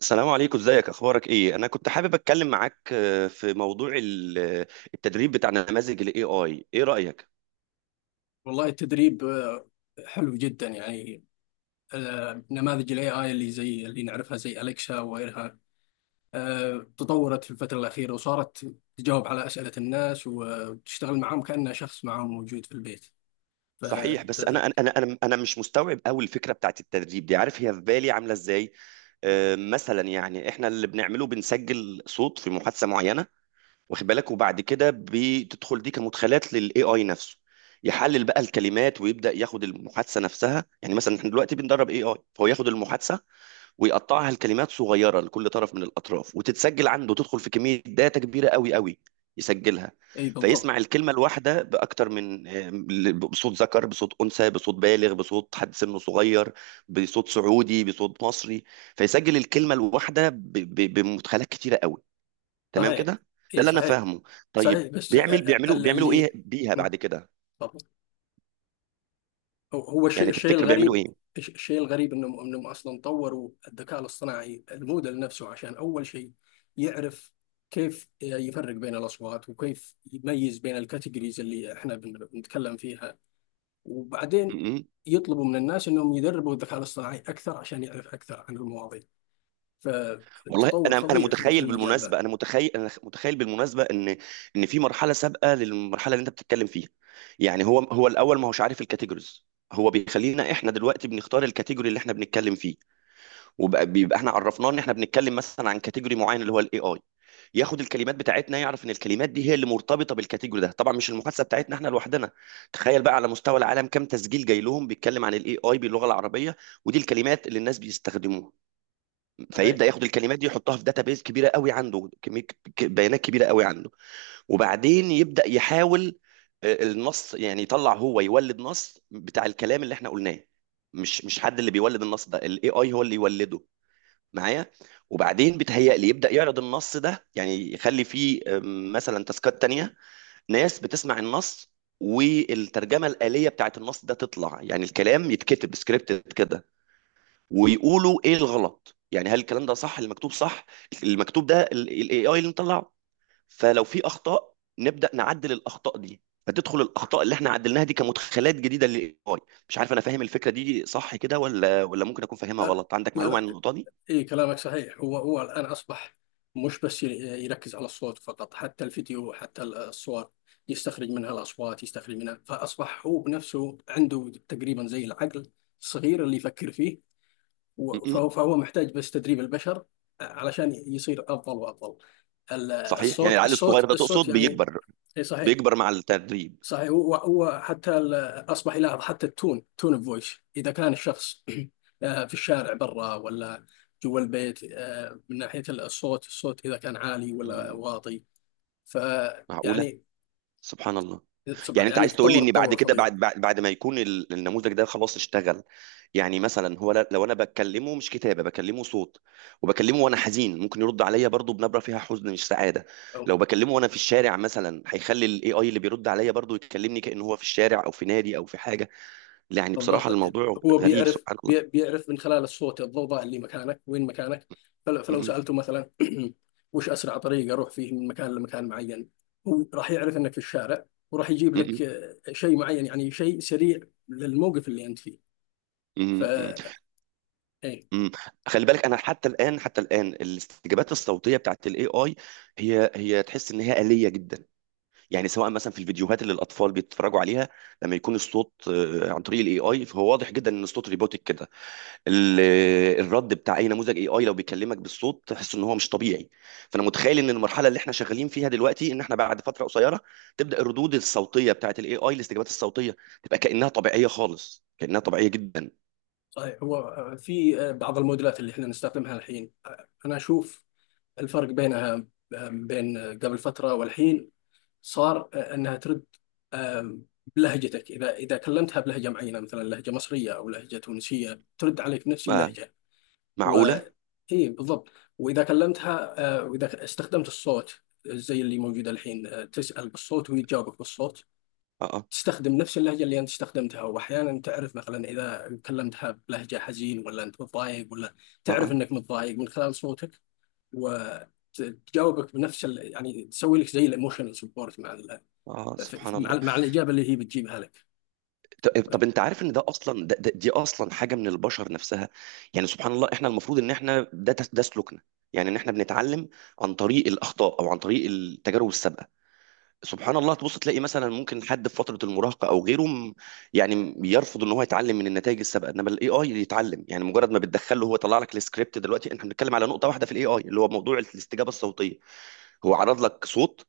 السلام عليكم، ازيك، اخبارك ايه؟ انا كنت حابب اتكلم معاك في موضوع التدريب بتاع نماذج الاي اي. ايه رايك؟ والله التدريب حلو جدا يعني. نماذج الاي اي اللي زي اللي نعرفها زي اليكسا وغيرها، تطورت في الفترة الأخيرة وصارت تجاوب على أسئلة الناس وتشتغل معهم كأنه شخص معهم موجود في البيت. ف آه، صحيح، بس انا انا انا انا أنا مش مستوعب قوي الفكره بتاعت التدريب دي. عارف هي في بالي عامله ازاي؟ مثلا يعني احنا اللي بنعمله بنسجل صوت في محادثه معينه، واخد بالك؟ وبعد كده بتدخل دي كمدخلات للاي اي نفسه، يحلل بقى الكلمات ويبدا ياخد المحادثه نفسها. يعني مثلا احنا دلوقتي بندرب اي اي، فهو ياخد المحادثه ويقطعها لكلمات صغيره لكل طرف من الاطراف، وتتسجل عنده، تدخل في كميه داتا كبيره قوي قوي، يسجلها. أي بالضبط. فيسمع الكلمه الواحده باكتر من بصوت ذكر، بصوت انثى، بصوت بالغ، بصوت حد سنه صغير، بصوت سعودي، بصوت مصري. فيسجل الكلمه الواحده بمدخلات كتيره قوي. تمام صحيح، كده؟ ده أي اللي انا صحيح. فاهمه. صحيح، طيب بس بيعمل بيعملوا بيعملوا ايه اللي بيها مم. بعد كده؟ تفضل. هو الشيء يعني الشيء تفتكر بيعملوا الغريب، الشيء الغريب انهم اصلا طوروا الذكاء الاصطناعي الموديل نفسه، عشان اول شيء يعرف كيف يفرق بين الاصوات وكيف يميز بين الكاتيجوريز اللي احنا بنتكلم فيها، وبعدين ايه؟ يطلبوا من الناس انهم يدربوا الذكاء الاصطناعي اكثر عشان يعرف اكثر عن المواضيع. والله فتطور انا فظيع في متخيل المجال ذا. بالمناسبه ان ان في مرحله سابقه للمرحله اللي انت بتتكلم فيها. يعني هو الاول ما هوش عارف الكاتيجوريز. هو بيخلينا احنا دلوقتي بنختار الكاتيجوري اللي احنا بنتكلم فيه، وبيبقى احنا عرفناه ان احنا بنتكلم مثلا عن كاتيجوري معين، اللي هو الاي اي، ياخد الكلمات بتاعتنا، يعرف ان الكلمات دي هي اللي مرتبطه بالكاتيجوري ده، طبعا مش المحادثه بتاعتنا احنا لوحدنا. تخيل بقى على مستوى العالم، كم تسجيل جاي لهم بيتكلم عن الاي اي باللغه العربيه، ودي الكلمات اللي الناس بيستخدموها. صحيح. فيبدا ياخد الكلمات دي يحطها في داتابيز كبيره قوي، عنده كميه بيانات كبيره قوي عنده. وبعدين يبدا يحاول النص. يعني يطلع هو يولد نص بتاع الكلام اللي احنا قلناه. مش حد اللي بيولد النص ده، الاي اي هو اللي يولده، معايا؟ وبعدين بتهيأ لي يبدا يعرض النص ده، يعني يخلي فيه مثلا تاسكات تانية، ناس بتسمع النص والترجمه الآلية بتاعت النص ده تطلع، يعني الكلام يتكتب سكريبت كده، ويقولوا ايه الغلط. يعني هل الكلام ده صح، المكتوب صح، المكتوب ده الاي اي اللي مطلعه. فلو في اخطاء نبدا نعدل الاخطاء دي، فتدخل الاخطاء اللي احنا عدلناها دي كمدخلات جديده للاي اي. مش عارف، انا فاهم الفكره دي صح كده ولا ممكن اكون فاهمها لا غلط؟ عندك لا معلومه عن لا النقطه دي؟ اي كلامك صحيح. هو الان اصبح مش بس يركز على الصوت فقط، حتى الفيديو، حتى الصور يستخرج منها الاصوات، يستخرج منها، فاصبح هو بنفسه عنده تقريبا زي العقل الصغير اللي يفكر فيه. و- م-م. فهو فهو محتاج بس تدريب البشر علشان يصير افضل وافضل. ال- صحيح. يعني الصوت العقل الصغير الصوت ده تقصد الصوت يعني. بيكبر؟ اي صحيح. بيكبر مع التدريب. صحيح، هو حتى اصبح يلاحظ حتى تون الفويس، اذا كان الشخص في الشارع برا ولا جوا البيت، من ناحيه الصوت، الصوت اذا كان عالي م. ولا واطي. فيعني، معقوله. سبحان الله. يعني يعني انت يعني عايز تقول لي تطور ان بعد تطور كده، فظيع. بعد ما يكون النموذج ده خلاص اشتغل، يعني مثلا هو لو انا بكلمه مش كتابه، بكلمه صوت، وبكلمه وانا حزين، ممكن يرد عليا برضو بنبره فيها حزن مش سعاده. لو بكلمه وانا في الشارع مثلا، هيخلي الاي اي اللي بيرد عليا برضو يكلمني كأنه هو في الشارع او في نادي او في حاجه. يعني بصراحه بالضبط. الموضوع هو غريب. بيعرف، سبحان الله. بيعرف من خلال الصوت، الضوضاء اللي مكانك، وين مكانك. فلو م- سألته مثلا وش أسرع طريق أروح فيه من مكان لمكان معين، هو راح يعرف أنك في الشارع وراح يجيب م- م- لك شيء معين، يعني شيء سريع للموقف اللي أنت فيه. ف م- م- إيه، م. م. خلي بالك، انا حتى الان الاستجابات الصوتيه بتاعت الاي اي، هي تحس ان هي آلية جدا. يعني سواء مثلا في الفيديوهات اللي الاطفال بيتفرجوا عليها، لما يكون الصوت عن طريق الاي اي، فهو واضح جدا ان الصوت روبوتك كده. الرد بتاع اي نموذج اي اي لو بيكلمك بالصوت تحس ان هو مش طبيعي. فانا متخيل ان المرحله اللي احنا شغالين فيها دلوقتي، ان احنا بعد فتره قصيره تبدا الردود الصوتيه بتاعت الاي اي، الاستجابات الصوتيه، تبقى كانها طبيعيه خالص، كانها طبيعيه جدا. صحيح. هو في بعض الموديلات اللي احنا نستخدمها الحين، أنا أشوف الفرق بينها بين قبل فترة والحين. صار انها ترد آم، بلهجتك، اذا كلمتها بلهجه معينه، مثلا لهجه مصريه او لهجه تونسيه، ترد عليك بنفس ما اللهجه. و معقوله؟ اي بالضبط. واذا كلمتها واذا استخدمت الصوت زي اللي موجود الحين، تسال بالصوت ويجاوبك بالصوت، اه، تستخدم نفس اللهجه اللي انت استخدمتها. واحيانا تعرف مثلا اذا كلمتها بلهجه حزين ولا انت متضايق، ولا اه، تعرف اه، انك متضايق من خلال صوتك وتجاوبك بنفس ال... يعني تسوي لك زي الايموشنال سبورت مع ال... اه، سبحان مع الله. الإجابة اللي هي بتجيبها لك. طب، انت عارف ان ده اصلا، ده ده دي اصلا حاجه من البشر نفسها. يعني سبحان الله، احنا المفروض ان احنا ده سلوكنا، يعني ان احنا بنتعلم عن طريق الاخطاء او عن طريق التجارب السابقه. سبحان الله، تبص تلاقي مثلا ممكن حد في فتره المراهقه او غيره يعني يرفض ان هو يتعلم من النتائج السابقه، انما الاي اي يتعلم. يعني مجرد ما بتدخله هو طلع لك السكريبت. دلوقتي احنا بنتكلم على نقطه واحده في الاي اي، اللي هو موضوع الاستجابه الصوتيه. هو عرض لك صوت،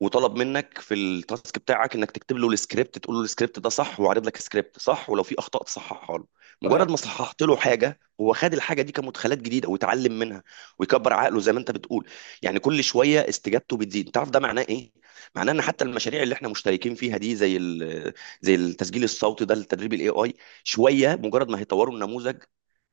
وطلب منك في التاسك بتاعك انك تكتب له السكريبت، تقول له السكريبت ده صح، وعرض لك سكريبت صح، ولو في اخطاء تصححها له. صحيح. مجرد ما صححت له حاجه، هو خد الحاجه دي كمدخلات جديده ويتعلم منها ويكبر عقله زي ما انت بتقول. يعني كل شويه استجابته بتزيد. تعرف ده معناه ايه؟ معناه ان حتى المشاريع اللي احنا مشتركين فيها دي، زي زي التسجيل الصوتي ده لتدريب الاي اي، شويه مجرد ما هيطوروا النموذج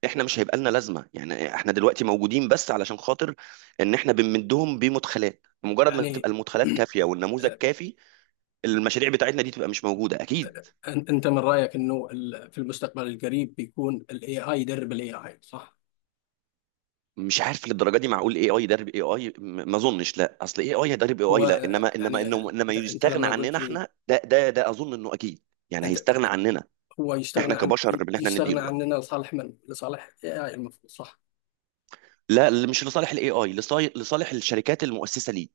احنا مش هيبقى لنا لازمه. يعني احنا دلوقتي موجودين بس علشان خاطر ان احنا بنمدهم بمدخلات. بمجرد ما تبقى يعني المدخلات كافيه والنموذج آه، كافي، المشاريع بتاعتنا دي تبقى مش موجوده اكيد. أنت من رأيك أنه في المستقبل القريب بيكون ال AI يدرب ال AI، صح؟ مش عارف للدرجه دي، معقول اي اي يدرب اي اي؟ ما اظنش. لا، اصل اي اي هيدرب اي هو اي، لا، انما انما يعني انه انما أنت يستغنى لما عننا قلت لي احنا، ده اظن انه اكيد. يعني أنت، هيستغنى عننا هو يستغنى احنا عن، كبشر، ان احنا يستغنى نديله. عننا لصالح من؟ لصالح AI المفروض، صح؟ لا، مش لصالح الاي اي، لصالح الشركات المؤسسه ليه.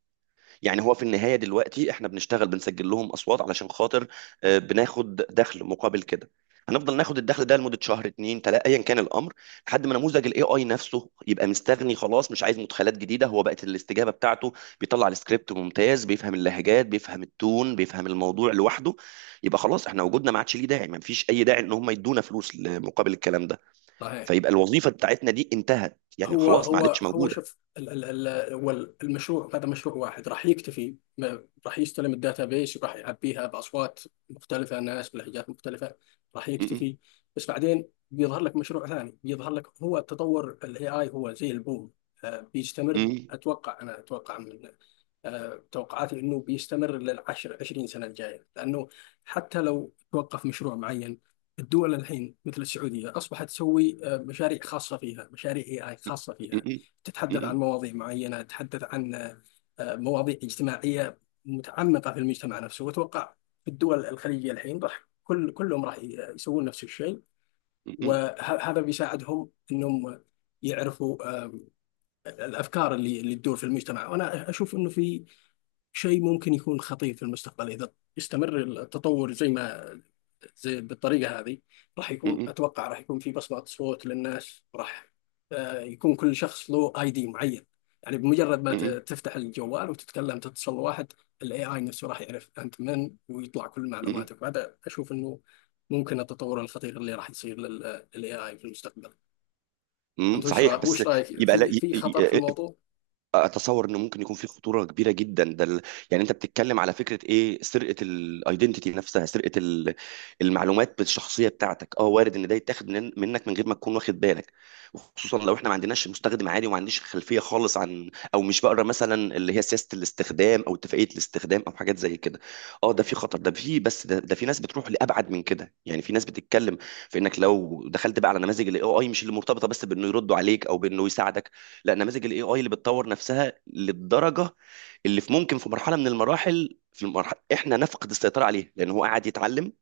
يعني هو في النهاية دلوقتي احنا بنشتغل بنسجل لهم اصوات علشان خاطر بناخد دخل مقابل كده. هنفضل ناخد الدخل ده لمدة شهر، 2، 3، ايا كان الامر، لحد ما نموذج الاي اي نفسه يبقى مستغني خلاص، مش عايز مدخلات جديدة، هو بقت الاستجابة بتاعته بيطلع السكريبت ممتاز، بيفهم اللهجات، بيفهم التون، بيفهم الموضوع لوحده، يبقى خلاص احنا وجودنا ما عادش ليه داعي. ما فيش اي داعي ان هم يدونا فلوس مقابل الكلام ده، صحيح. فيبقى الوظيفة بتاعتنا دي انتهت، يعني هو خلاص ما هو عادتش هو موجودة. شوف هو المشروع هذا مشروع واحد، راح يكتفي، راح يستلم الداتا بيس وراح يعبيها باصوات مختلفه، ناس بلهجات مختلفه، راح م- م- يكتفي. بس بعدين بيظهر لك مشروع ثاني، بيظهر لك، هو تطور الاي اي هو زي البوم، بيستمر. م- اتوقع، انا اتوقع من آه، توقعاتي انه بيستمر للعشر 20 سنه الجايه، لانه حتى لو توقف مشروع معين، الدول الحين مثل السعوديه اصبحت تسوي مشاريع خاصه فيها، مشاريع اي اي خاصه م- فيها، م- تتحدث عن م- مواضيع معينه، تتحدث عن مواضيع اجتماعيه متعمقه في المجتمع نفسه. واتوقع في الدول الخليجيه الحين راح كلهم راح يسوون نفس الشيء. م- م- وهذا بيساعدهم انهم يعرفوا الافكار اللي تدور في المجتمع. وانا اشوف انه في شيء ممكن يكون خطير في المستقبل إذا استمر التطور زي ما زي بالطريقة هذه. راح م- يكون، م- أتوقع راح يكون في بصمة صوت للناس، راح يكون كل شخص له اي دي معين. يعني بمجرد ما م- م- تفتح الجوال وتتكلم، تتصل واحد، الاي اي نفسه راح يعرف انت من ويطلع كل م- معلوماتك. بعد اشوف انه ممكن التطور الخطير اللي راح يصير للاي اي في المستقبل. م-. انت صحيح، بس وش رايك يبقى، لا، في خطر في الموضوع؟ اتصور انه ممكن يكون في خطوره كبيره جدا. ده يعني انت بتتكلم على فكره ايه، سرقه الايدنتيتي نفسها، سرقه المعلومات الشخصيه بتاعتك. اه، وارد ان ده يتاخد منك من غير ما تكون واخد بالك. خصوصا لو احنا ما عندناش، مستخدم عادي وما عنديش خلفيه خالص عن، او مش بقرا مثلا اللي هي سياسه الاستخدام او اتفاقيه الاستخدام او حاجات زي كده. اه، ده في خطر، ده في، بس ده في ناس بتروح لابعد من كده، يعني في ناس بتتكلم في انك لو دخلت بقى على نماذج الاي اي، مش اللي مرتبطه بس بانه يردوا عليك او بانه يساعدك، لا، نماذج الاي اي اللي بتطور نفسها للدرجه اللي في، ممكن في مرحله من المراحل في المرحله احنا نفقد السيطره عليه، لان هو قاعد يتعلم.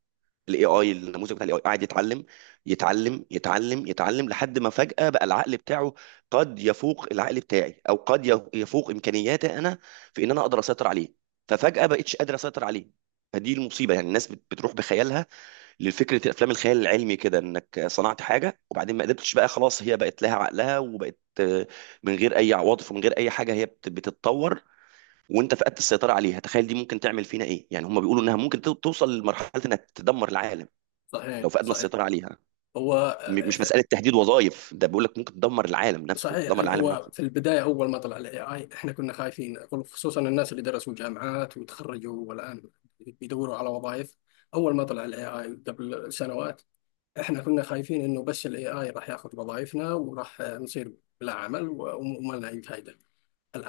الاي اي، النموذج بتاع الاي اي قاعد يتعلم، يتعلم يتعلم يتعلم لحد ما فجاه بقى العقل بتاعه قد يفوق العقل بتاعي، او قد يفوق امكانياتي انا في ان انا اقدر اسيطر عليه. ففجاه بقتش قادر اسيطر عليه. فدي المصيبه. يعني الناس بتروح بخيالها لفكره افلام الخيال العلمي كده، انك صنعت حاجه وبعدين ما قدرتش بقى خلاص، هي بقت لها عقلها وبقت من غير اي عواطف، ومن غير اي حاجه، هي بتتطور، وانت فقدت السيطره عليها. تخيل دي ممكن تعمل فينا ايه. يعني هم بيقولوا انها ممكن توصل لمرحله انها تدمر العالم صحيح لو فقدنا صحيح السيطره عليها. هو مش آه، مساله تهديد وظائف، ده بيقول لك ممكن تدمر العالم نفسه، صحيح. تدمر العالم هو نفسه. في البداية أول ما طلع ال AI إحنا كنا خايفين، خصوصا الناس اللي درسوا جامعات وتخرجوا والآن بيدوروا على وظائف. أول ما طلع ال AI قبل سنوات، إحنا كنا خايفين إنه بس ال AI راح ياخذ وظائفنا وراح نصير بلا عمل وما لنا أي فائدة.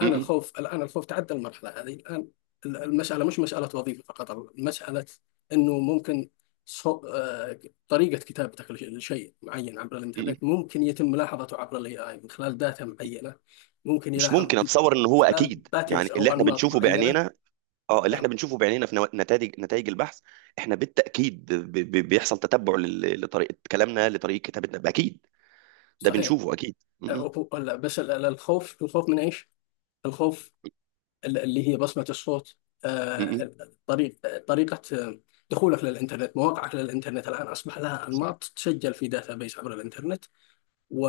م- م- الخوف الآن الخوف تعدى المرحلة هذه الآن. المسألة مش مسألة وظيفة فقط، المسألة أنه ممكن صو... آه، طريقة كتابتك لشيء معين عبر م- م. الإنترنت ممكن يتم ملاحظته عبر ال AI من خلال داتا معينة. ممكن مش يلاحظ ممكن، من اتصور ان هو خلال اكيد، باترز يعني اللي أو احنا أنماط بنشوفه معينة. بعينينا. اه، اللي احنا آه، بنشوفه بعينينا في نتائج البحث، احنا بالتاكيد بيحصل تتبع لطريقه كلامنا، لطريقه كتابتنا، اكيد. ده صحيح. بنشوفه اكيد. م- م- لا، بس الخوف، الخوف من إيش؟ الخوف اللي هي بصمة الصوت، م- م. آه، طريق طريقة دخولك للإنترنت، مواقعك للإنترنت، الآن أصبح لها صح. أنماط تسجل في داتابيس عبر الإنترنت،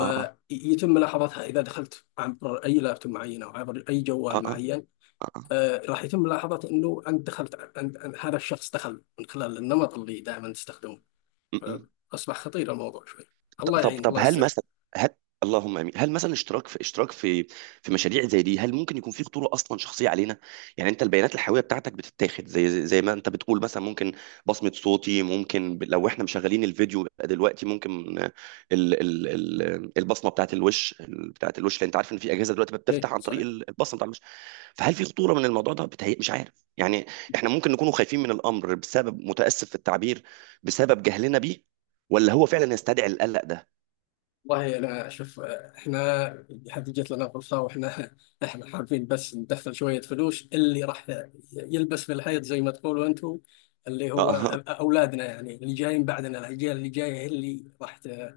اه، اه، ملاحظتها إذا دخلت عبر أي لابتوب معين أو عبر أي اه، جوال اه، معين. اه، آه. راح يتم ملاحظة أنه أنت دخلت، هذا الشخص دخل من خلال النمط اللي دائما تستخدمه. م- م. أصبح خطير الموضوع شوي. ط- الله طب يعين، طب الله هل يستر. مثلا، هل، اللهم امين، هل مثلا اشتراك في في مشاريع زي دي، هل ممكن يكون في خطوره اصلا شخصيه علينا؟ يعني انت البيانات الحيويه بتاعتك بتتاخد زي ما انت بتقول، مثلا ممكن بصمه صوتي، ممكن لو احنا مشغلين الفيديو يبقى دلوقتي ممكن ال ال ال البصمه بتاعت الوش، بتاعت الوش، لان انت عارف ان في اجهزه دلوقتي إيه بتفتح عن طريق صحيح. البصمه بتاعت الوش. فهل في خطوره من الموضوع ده؟ بتهيأ، مش عارف، يعني احنا ممكن نكونوا خايفين من الامر بسبب، متاسف في التعبير، بسبب جهلنا بيه، ولا هو فعلا يستدعي القلق ده؟ والله انا شوف احنا هذه جت لنا فرصه واحنا احنا حابين بس ندخل شويه فلوس. اللي راح يلبس في الحيط زي ما تقولوا انتم، اللي هو آه. اولادنا، يعني اللي جايين بعدنا، الاجيال اللي جايه هي اللي راح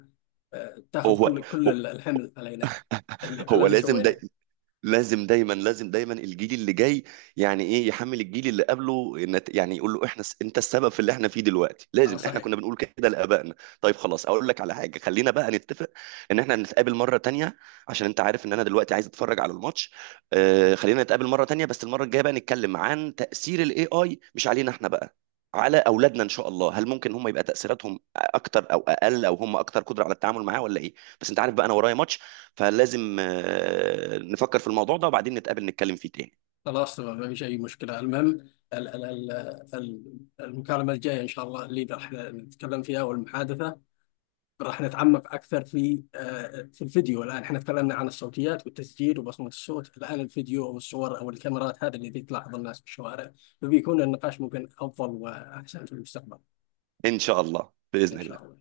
هو تاخذ كل هو كل الحمل علينا، اللي على هو اللي لازم ده. سويناه. لازم دايما الجيل اللي جاي، يعني ايه يحمل الجيل اللي قبله يعني يقول له احنا انت السبب في اللي احنا فيه دلوقتي؟ اه لازم احنا صحيح. كنا بنقول كده لابائنا. طيب خلاص، اقول لك على حاجه، خلينا بقى نتفق ان احنا نتقابل مره تانية، عشان انت عارف ان انا دلوقتي عايز اتفرج على الماتش. خلينا نتقابل مره تانية، بس المره الجايه بقى نتكلم عن تاثير الاي اي، مش علينا احنا بقى، على اولادنا ان شاء الله. هل ممكن هم يبقى تاثيراتهم اكتر او اقل، او هم اكتر قدره على التعامل معاه، ولا ايه؟ بس انت عارف بقى، انا ورايا ماتش، فلازم نفكر في الموضوع ده وبعدين نتقابل نتكلم فيه تاني. خلاص تمام، ما فيش اي مشكله. المهم ال- ال- ال- المكالمه الجايه ان شاء الله اللي راح نتكلم فيها، والمحادثه راح نتعمق أكثر في في الفيديو. الآن احنا تكلمنا عن الصوتيات والتسجيل وبصمة الصوت، الآن الفيديو أو الصور أو الكاميرات، هذا اللي تلاحظ الناس في الشوارع. فبيكون النقاش ممكن أفضل وأحسن في المستقبل إن شاء الله، إن بإذن شاء الله. الله.